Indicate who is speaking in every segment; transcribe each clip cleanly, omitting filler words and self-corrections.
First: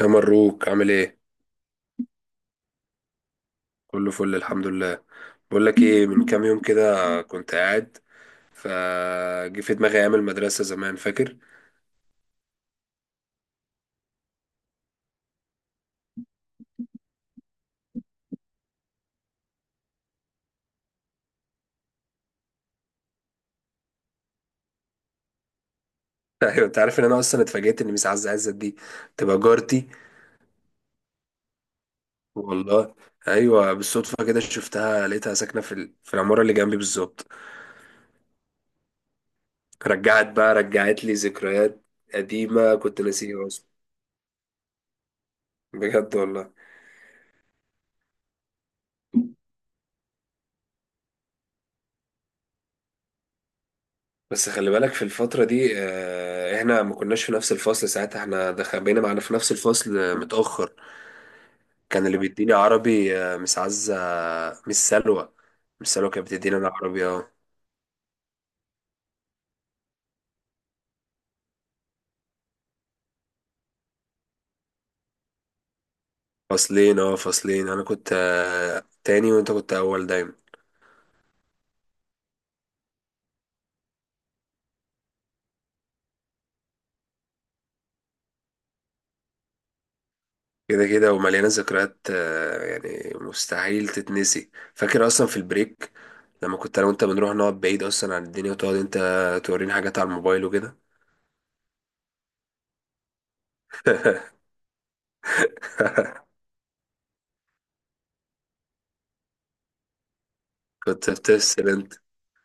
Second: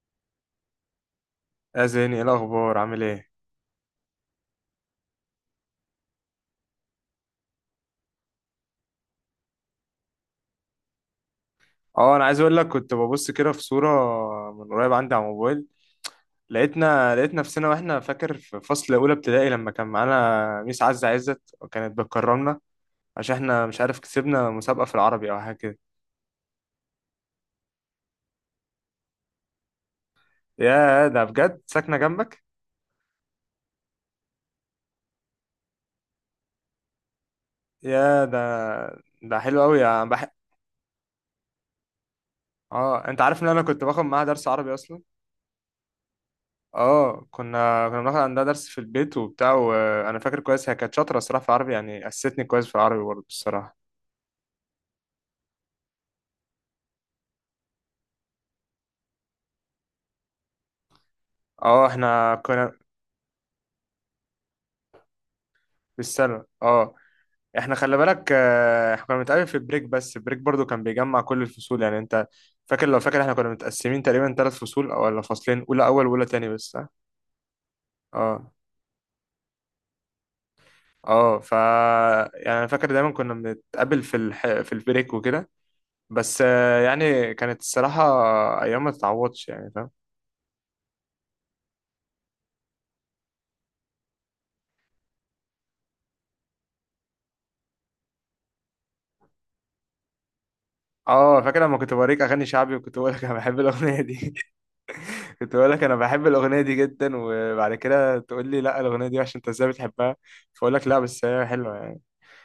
Speaker 1: يا مروك، عامل ايه؟
Speaker 2: يا زيني، ايه الاخبار؟ عامل ايه؟
Speaker 1: كله فل، الحمد لله. بقول لك ايه، من كام يوم كده كنت قاعد، فجه في دماغي ايام المدرسه زمان، فاكر؟
Speaker 2: اه، انا عايز اقول لك كنت ببص كده في صوره من قريب عندي على الموبايل، لقيت نفسنا واحنا فاكر في فصل اولى ابتدائي لما كان معانا ميس عزه عزت وكانت بتكرمنا عشان احنا، مش عارف، كسبنا مسابقه في العربي او حاجه كده.
Speaker 1: ايوه، انت عارف ان انا اصلا اتفاجئت ان ميس عزه عزت دي تبقى جارتي.
Speaker 2: يا ده، بجد ساكنه جنبك؟
Speaker 1: والله. ايوه بالصدفه كده شفتها، لقيتها ساكنه في العماره اللي جنبي بالظبط.
Speaker 2: يا ده، ده حلو قوي
Speaker 1: رجعت لي ذكريات قديمه كنت
Speaker 2: اه، انت عارف
Speaker 1: ناسيها
Speaker 2: ان انا
Speaker 1: اصلا.
Speaker 2: كنت باخد معاها درس عربي اصلا.
Speaker 1: بجد والله.
Speaker 2: اه، كنا بناخد عندها درس في البيت وبتاع، وانا فاكر كويس هي كانت شاطره الصراحه في العربي، يعني اسستني كويس في العربي برضه الصراحه.
Speaker 1: بس خلي بالك في الفترة دي، احنا ما كناش في نفس الفصل ساعتها، احنا دخل بقينا معانا في نفس الفصل متأخر.
Speaker 2: اه
Speaker 1: كان اللي
Speaker 2: احنا
Speaker 1: بيديني
Speaker 2: كنا
Speaker 1: عربي مس عزة، مس سلوى. مس سلوى كانت
Speaker 2: بالسنة.
Speaker 1: بتديني انا
Speaker 2: اه،
Speaker 1: عربي، اه.
Speaker 2: احنا خلي بالك، احنا كنا بنتقابل في البريك، بس البريك برضو كان بيجمع كل الفصول، يعني انت فاكر، لو فاكر احنا كنا متقسمين تقريبا ثلاث فصول او ولا فصلين، اولى اول واولى تاني بس، ها؟
Speaker 1: فصلين، انا كنت
Speaker 2: اه
Speaker 1: تاني وانت كنت اول دايما.
Speaker 2: اه، يعني انا فاكر دايما كنا بنتقابل في البريك وكده، بس يعني كانت الصراحة ايام ما تتعوضش، يعني فاهم.
Speaker 1: كده كده ومليانة ذكريات، يعني مستحيل تتنسي. فاكر اصلا في البريك لما كنت انا وانت بنروح نقعد بعيد اصلا عن الدنيا، وتقعد انت توريني حاجات على الموبايل وكده.
Speaker 2: اه، فاكر لما كنت بوريك اغاني شعبي، وكنت بقول لك انا بحب الاغنية دي، كنت بقول لك انا بحب الاغنيه دي جدا، وبعد كده تقول لي لا الاغنيه دي عشان انت ازاي بتحبها. فاقول لك لا
Speaker 1: كنت
Speaker 2: بس هي
Speaker 1: بتفصل
Speaker 2: حلوه
Speaker 1: انت
Speaker 2: يعني.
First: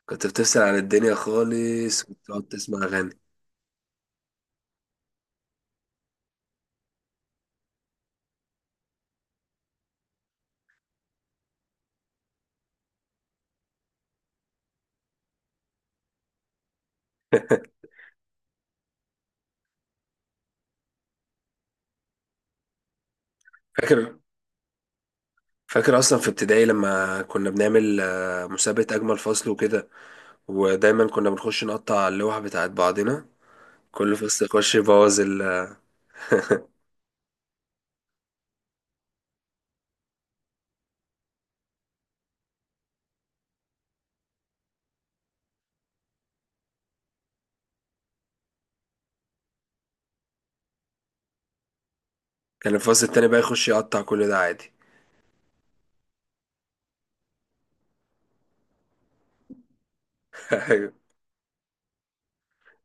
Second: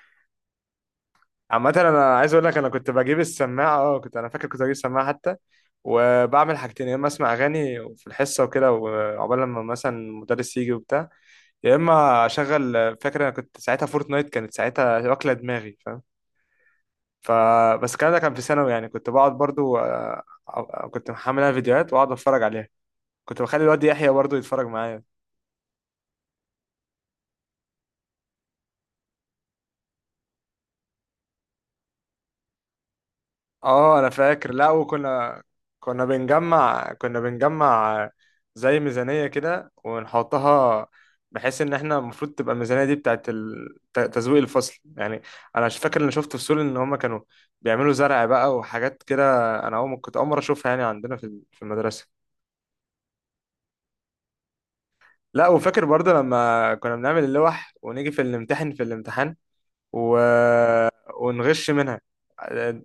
Speaker 1: كنت بتفصل عن الدنيا
Speaker 2: عامه،
Speaker 1: خالص،
Speaker 2: انا عايز
Speaker 1: وتقعد
Speaker 2: اقول لك انا
Speaker 1: تسمع
Speaker 2: كنت بجيب
Speaker 1: اغاني.
Speaker 2: السماعه، اه كنت انا فاكر كنت بجيب سماعه حتى، وبعمل حاجتين: يا اما اسمع اغاني في الحصه وكده وعقبال لما مثلا المدرس يجي وبتاع، يا اما اشغل. فاكر انا كنت ساعتها فورتنايت كانت ساعتها واكله دماغي، فاهم؟ فبس الكلام ده كان في ثانوي، يعني كنت بقعد برضو. كنت محملها فيديوهات واقعد اتفرج عليها، كنت بخلي الواد يحيى
Speaker 1: فاكر
Speaker 2: برضو يتفرج معايا.
Speaker 1: فاكر اصلا في ابتدائي لما كنا بنعمل مسابقة اجمل فصل وكده، ودايما كنا بنخش نقطع اللوح بتاعت بعضنا.
Speaker 2: اه، انا
Speaker 1: كل فصل
Speaker 2: فاكر. لا،
Speaker 1: يخش يبوظ
Speaker 2: وكنا
Speaker 1: ال...
Speaker 2: كنا بنجمع كنا بنجمع زي ميزانية كده ونحطها، بحيث ان احنا المفروض تبقى الميزانية دي بتاعت تزويق الفصل يعني. انا مش فاكر اللي شفته في سول ان هما كانوا بيعملوا زرع بقى وحاجات كده، انا كنت اول مرة اشوفها يعني عندنا في المدرسة.
Speaker 1: كان الفصل التاني بقى يخش يقطع كل ده عادي.
Speaker 2: لا، وفاكر برضه لما كنا بنعمل اللوح ونيجي في الامتحان و...
Speaker 1: ايوه.
Speaker 2: ونغش منها، آه،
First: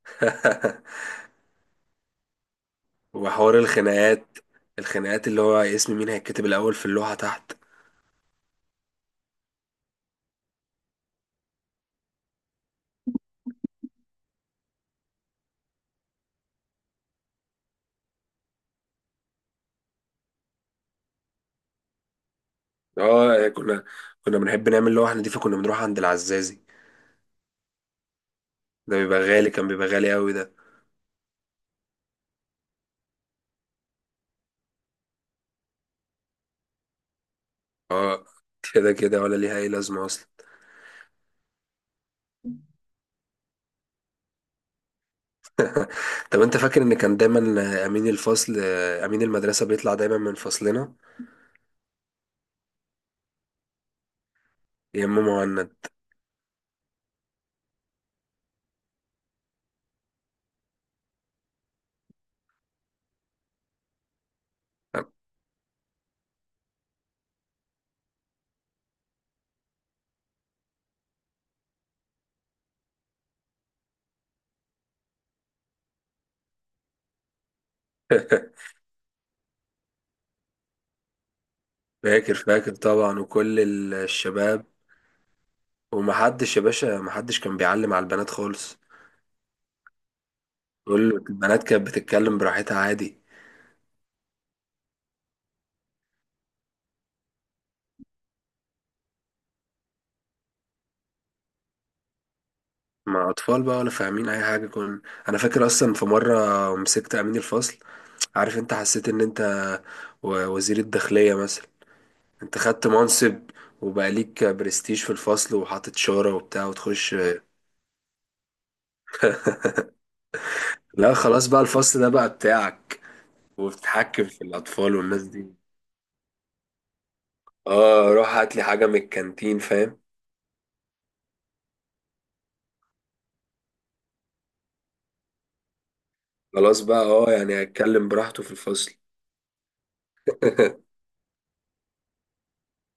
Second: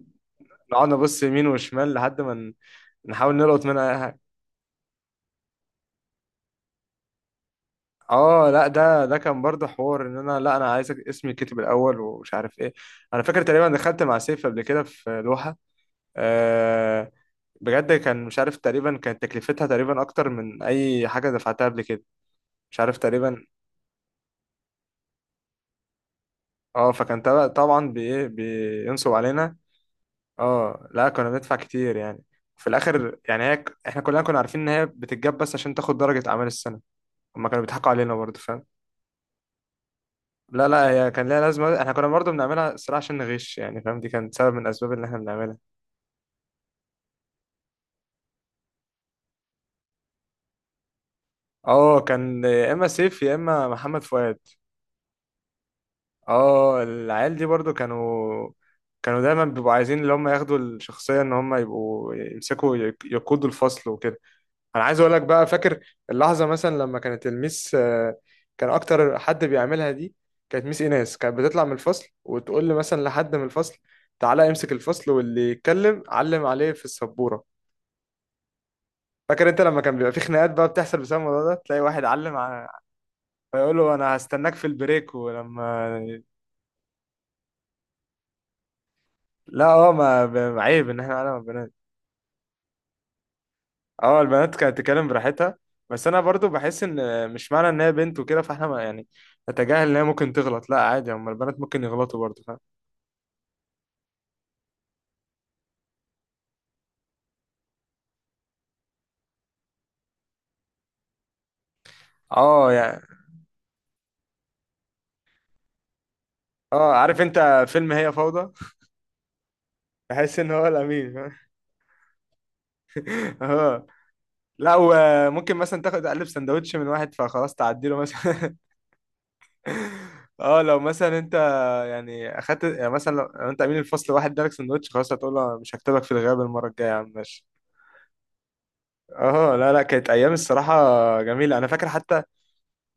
Speaker 2: نقعد نبص يمين وشمال لحد ما نحاول
Speaker 1: وحوار
Speaker 2: نلقط منها.
Speaker 1: الخناقات اللي هو اسم مين هيتكتب الاول في اللوحة تحت.
Speaker 2: اه لا، ده كان برضه حوار ان انا، لا انا عايز اسمي يتكتب الاول ومش عارف ايه. انا فاكر تقريبا دخلت مع سيف قبل كده في لوحه. أه، بجد، كان مش عارف، تقريبا كانت تكلفتها تقريبا اكتر من اي حاجه دفعتها قبل كده، مش عارف تقريبا.
Speaker 1: اه، كنا بنحب نعمل لوحة نضيفة، كنا بنروح عند العزازي.
Speaker 2: اه، فكان طبعا بي إيه،
Speaker 1: ده
Speaker 2: بينصب
Speaker 1: بيبقى غالي،
Speaker 2: علينا.
Speaker 1: كان بيبقى غالي قوي ده.
Speaker 2: اه لا، كنا بندفع كتير يعني، في الاخر يعني هي احنا كلنا كنا عارفين ان هي بتتجاب بس عشان تاخد درجه اعمال السنه، هما كانوا بيضحكوا علينا
Speaker 1: اه.
Speaker 2: برضه.
Speaker 1: كده كده ولا ليها اي لازمة اصلا.
Speaker 2: لا لا، هي كان ليها لازمة، احنا كنا برضه بنعملها الصراحة عشان نغش، يعني فاهم، دي كانت سبب من الأسباب اللي احنا بنعملها.
Speaker 1: طب انت فاكر ان كان دايما امين الفصل، امين المدرسه بيطلع دايما من فصلنا؟
Speaker 2: اه، كان يا إما سيف يا إما محمد فؤاد.
Speaker 1: يا اما مهند.
Speaker 2: اه، العيال دي برضه كانوا، كانوا دايما بيبقوا عايزين اللي هم ياخدوا الشخصية، ان هم يبقوا يمسكوا، يقودوا الفصل وكده. انا عايز اقول لك بقى فاكر اللحظة مثلا لما كانت الميس، كان اكتر حد بيعملها دي كانت ميس ايناس، كانت بتطلع من الفصل وتقول لي مثلا لحد من الفصل: تعالى امسك الفصل واللي يتكلم علم عليه في السبورة. فاكر انت لما كان بيبقى في خناقات بقى بتحصل بسبب الموضوع ده تلاقي واحد علم
Speaker 1: فاكر طبعا، وكل
Speaker 2: فيقول له انا هستناك
Speaker 1: الشباب.
Speaker 2: في البريك ولما.
Speaker 1: ومحدش يا باشا، محدش كان بيعلم على البنات خالص.
Speaker 2: لا اه، ما ب- عيب ان
Speaker 1: كل
Speaker 2: احنا علم
Speaker 1: البنات
Speaker 2: البنات.
Speaker 1: كانت بتتكلم براحتها عادي.
Speaker 2: اه، البنات كانت تتكلم براحتها، بس انا برضو بحس ان مش معنى ان هي بنت وكده فاحنا يعني نتجاهل ان هي ممكن تغلط، لا، عادي، هم البنات ممكن يغلطوا برضو، فاهم.
Speaker 1: مع اطفال بقى، ولا فاهمين اي حاجه. انا فاكر اصلا في مره مسكت امين الفصل. عارف انت حسيت ان انت وزير الداخليه مثلا. انت
Speaker 2: اه،
Speaker 1: خدت
Speaker 2: يعني.
Speaker 1: منصب وبقى ليك برستيج في الفصل، وحاطط شارة وبتاع
Speaker 2: اه،
Speaker 1: وتخش.
Speaker 2: عارف انت فيلم هي فوضى؟ بحس ان هو الامين،
Speaker 1: لا خلاص،
Speaker 2: فاهم؟
Speaker 1: بقى الفصل ده بقى بتاعك،
Speaker 2: اه،
Speaker 1: وبتتحكم في
Speaker 2: لا،
Speaker 1: الأطفال والناس دي.
Speaker 2: وممكن مثلا تاخد قلب سندوتش من واحد فخلاص تعدي له
Speaker 1: اه، روح
Speaker 2: مثلا.
Speaker 1: هات لي حاجة من الكانتين، فاهم.
Speaker 2: اه، لو مثلا، يعني اخدت يعني مثلا، لو انت امين الفصل واحد ادالك سندوتش، خلاص هتقول له مش هكتبك في الغياب المره
Speaker 1: خلاص
Speaker 2: الجايه، يا
Speaker 1: بقى،
Speaker 2: عم ماشي.
Speaker 1: يعني هيتكلم براحته في الفصل.
Speaker 2: اه لا لا، كانت ايام الصراحه جميله. انا فاكر حتى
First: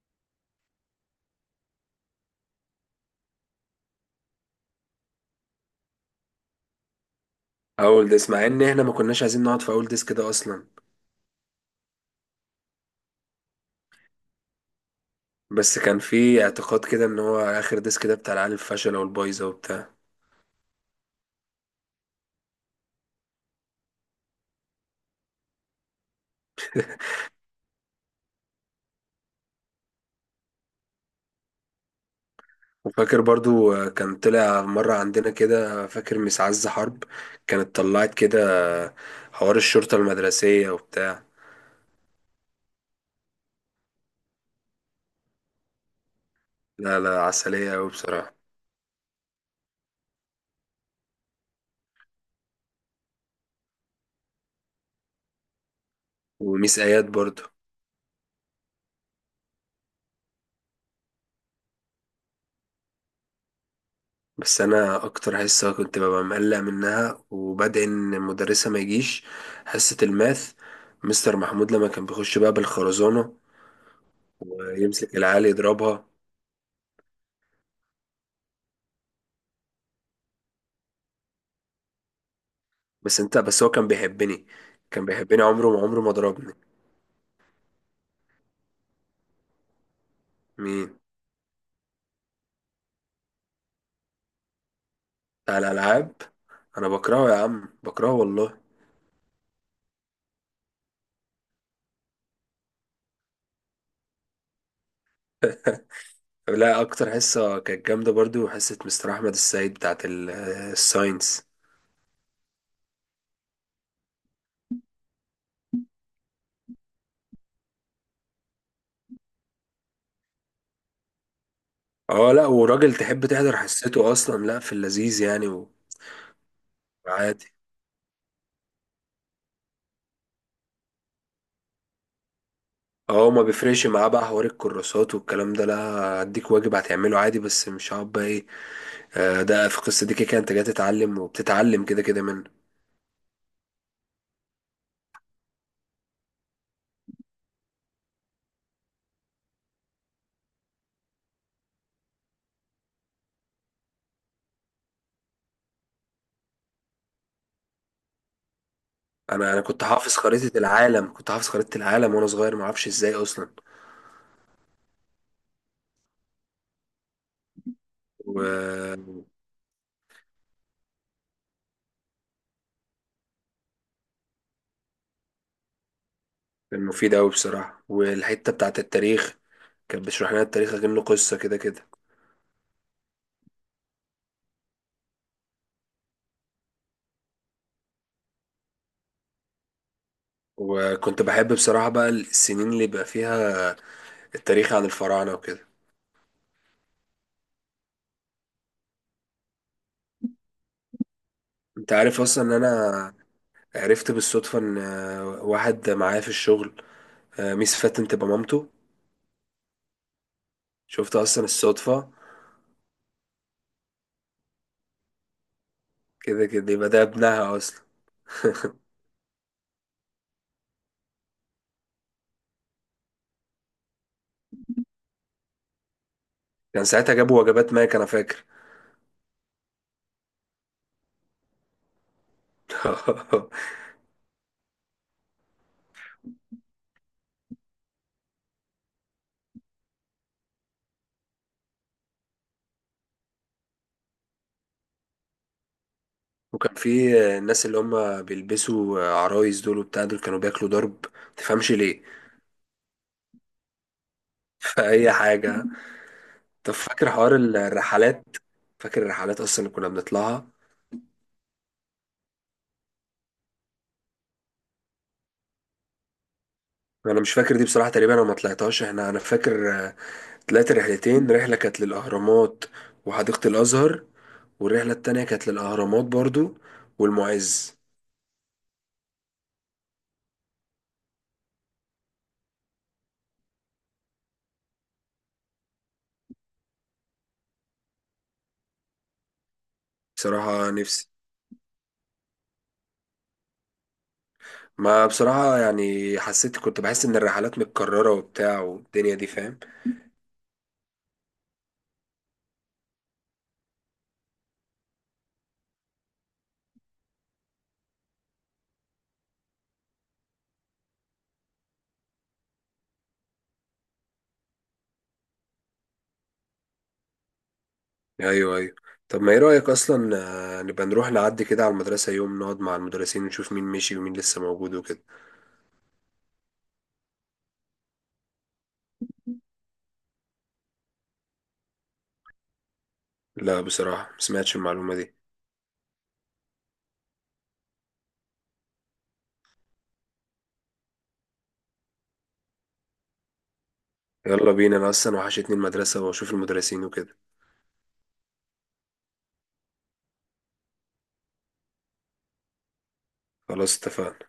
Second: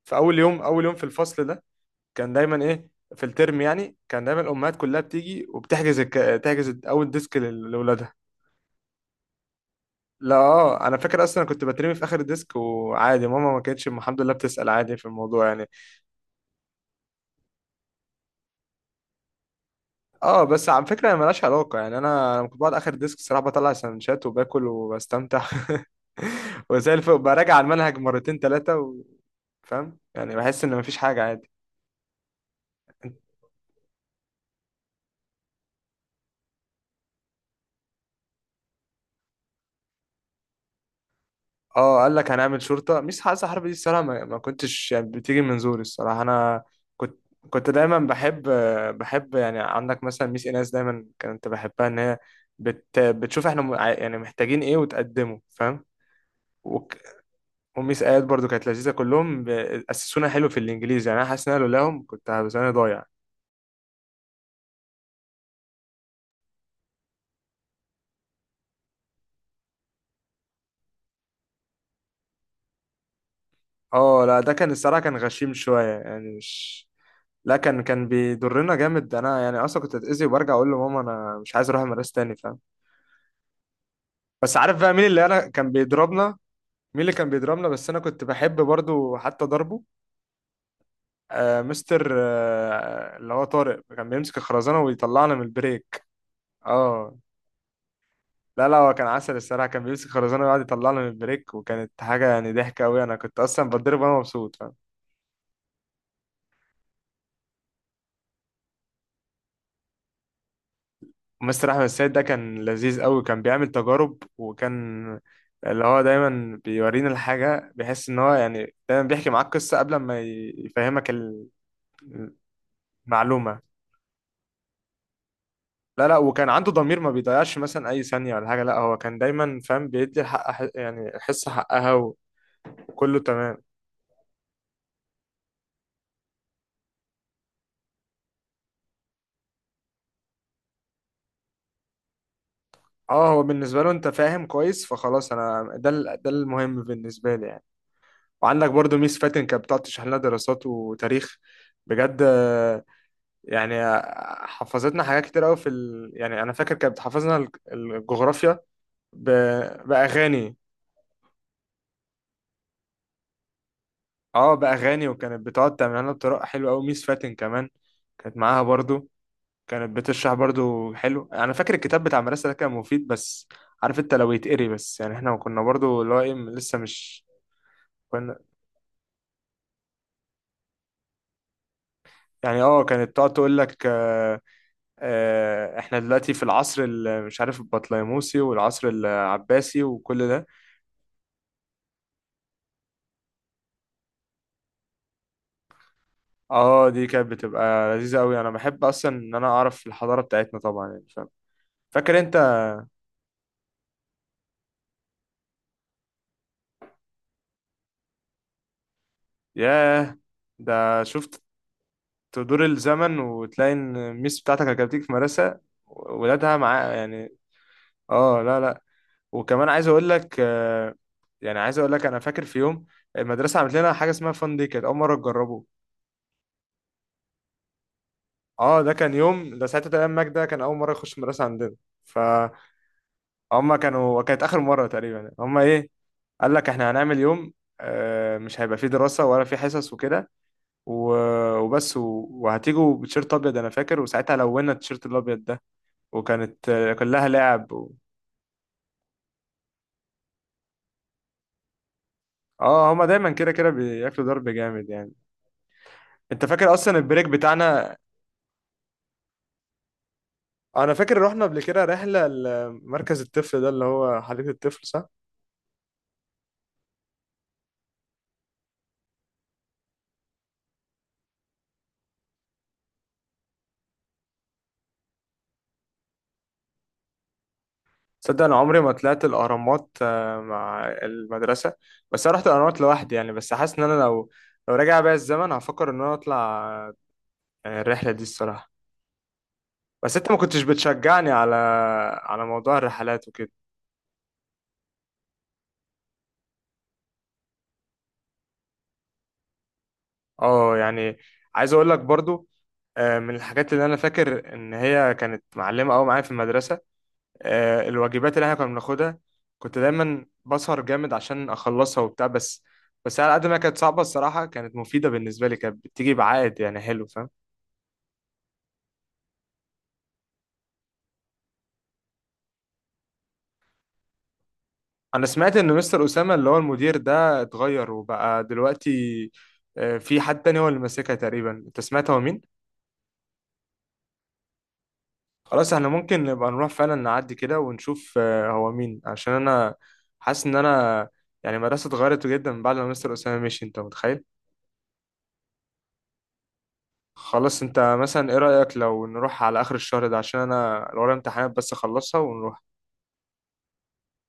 Speaker 2: في اول يوم في الفصل ده، كان دايما ايه، في الترم يعني كان دايما الامهات كلها بتيجي تحجز اول ديسك
Speaker 1: أول
Speaker 2: لاولادها.
Speaker 1: ديسك، مع إن إحنا ما كناش عايزين نقعد في أول ديسك ده
Speaker 2: لا
Speaker 1: أصلا.
Speaker 2: اه، انا فاكر اصلا كنت بترمي في اخر الديسك، وعادي ماما ما كانتش الحمد لله بتسال عادي في الموضوع يعني.
Speaker 1: بس كان في اعتقاد كده إن هو آخر ديسك ده بتاع العيال الفاشلة والبايظة وبتاع.
Speaker 2: اه، بس على فكره هي ملهاش علاقه يعني، انا لما كنت بقعد اخر ديسك الصراحه بطلع سندوتشات وباكل وبستمتع، وزي الفل براجع على المنهج مرتين ثلاثه فاهم يعني، بحس ان مفيش حاجه، عادي.
Speaker 1: وفاكر برضو، كان طلع مرة عندنا كده، فاكر مس عز حرب كانت طلعت كده، آه، حوار الشرطة المدرسية وبتاع.
Speaker 2: اه، قال لك هنعمل شرطه، مش حاسه حرب دي الصراحه، ما كنتش يعني بتيجي من زوري الصراحه انا.
Speaker 1: لا
Speaker 2: كنت،
Speaker 1: لا،
Speaker 2: كنت
Speaker 1: عسلية أوي
Speaker 2: دايما
Speaker 1: بصراحة.
Speaker 2: بحب، بحب يعني عندك مثلا ميس ايناس دايما كنت بحبها ان هي، بتشوف احنا يعني محتاجين ايه وتقدمه، فاهم.
Speaker 1: وميس آيات برضو.
Speaker 2: وميس آيات برضو كانت لذيذة، كلهم أسسونا حلو في الإنجليزي، يعني أنا حاسس إن أنا لولاهم كنت هبقى زماني ضايع.
Speaker 1: بس انا اكتر حصه كنت ببقى مقلق منها وبدعي ان المدرسه ما يجيش، حصه الماث. مستر محمود لما كان بيخش بقى بالخرزانه،
Speaker 2: اه لا، ده كان الصراحة
Speaker 1: يمسك
Speaker 2: كان
Speaker 1: العيال
Speaker 2: غشيم شوية،
Speaker 1: يضربها.
Speaker 2: يعني مش. لا كان بيضرنا جامد، أنا يعني أصلا كنت أتأذي وبرجع أقول لماما أنا مش عايز أروح المدرسة تاني، فاهم.
Speaker 1: بس هو كان بيحبني،
Speaker 2: بس عارف بقى مين
Speaker 1: كان
Speaker 2: اللي
Speaker 1: بيحبني،
Speaker 2: أنا كان
Speaker 1: عمره ما
Speaker 2: بيضربنا،
Speaker 1: ضربني.
Speaker 2: مين اللي كان بيضربنا بس أنا كنت بحب برضو حتى ضربه؟
Speaker 1: مين؟
Speaker 2: مستر، اللي هو طارق، كان بيمسك الخرزانة ويطلعنا من
Speaker 1: بتاع
Speaker 2: البريك.
Speaker 1: الالعاب. انا
Speaker 2: اه
Speaker 1: بكرهه يا عم، بكرهه والله.
Speaker 2: لا لا، هو كان عسل الصراحه، كان بيمسك خرزانه ويقعد يطلعنا من البريك، وكانت حاجه يعني ضحكه قوي، انا كنت اصلا بتضرب وانا مبسوط، فاهم.
Speaker 1: لا، اكتر حصه كانت جامده برضو حصه مستر احمد السيد، بتاعت الساينس.
Speaker 2: مستر احمد السيد ده كان لذيذ قوي، كان بيعمل تجارب، وكان اللي هو دايما بيورينا الحاجه، بيحس ان هو يعني دايما بيحكي معاك قصه قبل ما يفهمك
Speaker 1: اه، لا وراجل تحب تحضر
Speaker 2: المعلومه.
Speaker 1: حصته اصلا، لا في اللذيذ يعني.
Speaker 2: لا لا، وكان عنده ضمير ما
Speaker 1: وعادي.
Speaker 2: بيضيعش مثلا اي ثانيه ولا حاجه، لا هو كان دايما فاهم بيدي الحق، يعني الحصه حقها، وكله
Speaker 1: اه، ما
Speaker 2: تمام.
Speaker 1: بيفرقش معاه بقى حوار الكراسات والكلام ده، لا. هديك واجب هتعمله عادي، بس مش هقعد بقى ايه. ده في القصه دي كده كده انت جاي تتعلم، وبتتعلم كده كده منه.
Speaker 2: اه، هو بالنسبه له انت فاهم كويس فخلاص، انا ده المهم بالنسبه لي يعني. وعندك برضو ميس فاتن، كانت بتقعد تشرح لنا دراسات وتاريخ، بجد. يعني حفظتنا حاجات كتير قوي في يعني انا فاكر كانت بتحفظنا الجغرافيا ب...
Speaker 1: انا كنت حافظ
Speaker 2: باغاني.
Speaker 1: خريطه العالم، كنت حافظ خريطه العالم وانا صغير، ما اعرفش ازاي اصلا.
Speaker 2: اه، باغاني، وكانت بتقعد تعمل لنا بطريقه حلوه قوي ميس فاتن كمان، كانت معاها برضو،
Speaker 1: وكان
Speaker 2: كانت بتشرح برضو حلو. انا فاكر الكتاب بتاع المدرسه ده كان مفيد، بس عارف انت لو يتقري بس، يعني احنا كنا برضو اللي هو ايه لسه
Speaker 1: مفيد
Speaker 2: مش
Speaker 1: قوي بصراحه،
Speaker 2: كنا
Speaker 1: والحته بتاعه التاريخ كانت بتشرح لنا التاريخ كأنه قصه كده كده.
Speaker 2: يعني. اه، كانت تقعد تقول لك احنا دلوقتي في العصر مش عارف البطليموسي والعصر العباسي وكل ده.
Speaker 1: وكنت بحب بصراحه بقى السنين اللي بقى فيها التاريخ عن الفراعنه وكده.
Speaker 2: اه، دي كانت بتبقى لذيذة قوي، انا بحب اصلا ان انا اعرف الحضارة بتاعتنا طبعا، يعني فاهم.
Speaker 1: انت
Speaker 2: فاكر
Speaker 1: عارف
Speaker 2: انت،
Speaker 1: اصلا ان انا عرفت بالصدفه ان واحد معايا في الشغل، ميس فاتن تبقى مامته.
Speaker 2: ياه، ده
Speaker 1: شفتها
Speaker 2: شفت،
Speaker 1: اصلا الصدفة.
Speaker 2: تدور الزمن وتلاقي ان الميس بتاعتك اللي كانت بتيجي في مدرسة
Speaker 1: كده
Speaker 2: ولادها
Speaker 1: كده يبقى
Speaker 2: معاه
Speaker 1: ده
Speaker 2: يعني.
Speaker 1: ابنها اصلا.
Speaker 2: اه لا لا، وكمان عايز اقول لك يعني عايز اقول لك انا فاكر في يوم المدرسة عملت لنا حاجة اسمها فان، دي كانت اول مرة تجربه.
Speaker 1: كان ساعتها جابوا وجبات ماك، انا فاكر.
Speaker 2: اه، ده كان يوم، ده ساعتها تمام، ماك ده كان اول مره يخش المدرسه عندنا، فهم. كانت اخر مره تقريبا، هم ايه، قال لك احنا هنعمل يوم مش هيبقى فيه دراسه ولا فيه حصص وكده، وبس، وهتيجوا بتيشيرت ابيض انا فاكر، وساعتها لونا التيشيرت الابيض ده، وكانت
Speaker 1: وكان في
Speaker 2: كلها
Speaker 1: الناس
Speaker 2: لعب
Speaker 1: اللي هم بيلبسوا عرايس، دول وبتاع دول كانوا بياكلوا ضرب، متفهمش ليه.
Speaker 2: اه، هما دايما كده كده بياكلوا ضرب
Speaker 1: في
Speaker 2: جامد يعني.
Speaker 1: اي حاجة.
Speaker 2: انت فاكر
Speaker 1: طب
Speaker 2: اصلا
Speaker 1: فاكر
Speaker 2: البريك
Speaker 1: حوار
Speaker 2: بتاعنا.
Speaker 1: الرحلات؟ فاكر الرحلات اصلا اللي كنا بنطلعها.
Speaker 2: انا فاكر رحنا قبل كده رحله لمركز الطفل ده، اللي هو حديقه الطفل، صح؟
Speaker 1: انا مش فاكر دي بصراحة، تقريبا انا ما طلعتهاش. احنا انا فاكر، طلعت رحلتين، رحلة كانت للاهرامات وحديقة الازهر، والرحلة التانية كانت للأهرامات برضو والمعز.
Speaker 2: تصدق انا عمري ما طلعت الاهرامات مع المدرسه، بس انا رحت الاهرامات لوحدي يعني، بس حاسس ان انا لو، لو راجع بيا الزمن هفكر ان انا اطلع الرحله دي الصراحه. بس انت ما كنتش
Speaker 1: بصراحة نفسي.
Speaker 2: بتشجعني على، على موضوع الرحلات وكده.
Speaker 1: ما بصراحة يعني، كنت بحس إن الرحلات متكررة وبتاع والدنيا دي، فاهم.
Speaker 2: اه، يعني، عايز اقول لك برضو من الحاجات اللي انا فاكر ان هي كانت معلمه قوي معايا في المدرسه، الواجبات اللي احنا كنا بناخدها، كنت دايما بسهر جامد عشان اخلصها وبتاع، بس بس على قد ما كانت صعبة الصراحة كانت مفيدة بالنسبة لي، كانت بتيجي بعائد يعني حلو، فاهم.
Speaker 1: أيوه أيوه. طب ما إيه رأيك أصلا، نبقى نروح نعدي كده على المدرسة يوم، نقعد مع المدرسين ونشوف مين مشي ومين لسه موجود وكده.
Speaker 2: انا سمعت ان مستر أسامة اللي هو المدير ده اتغير، وبقى دلوقتي في حد تاني هو اللي ماسكها تقريبا، انت سمعت هو مين؟
Speaker 1: لا بصراحة، مسمعتش المعلومة دي.
Speaker 2: خلاص، احنا ممكن نبقى نروح فعلا نعدي كده ونشوف هو مين، عشان انا حاسس ان انا يعني المدرسة اتغيرت جدا بعد ما مستر أسامة مشي، انت متخيل؟
Speaker 1: يلا بينا، أنا أصلا وحشتني المدرسة وأشوف المدرسين وكده.
Speaker 2: خلاص، انت مثلا ايه رأيك لو نروح على اخر الشهر ده، عشان انا لو ورايا امتحانات بس اخلصها ونروح.
Speaker 1: خلاص اتفقنا.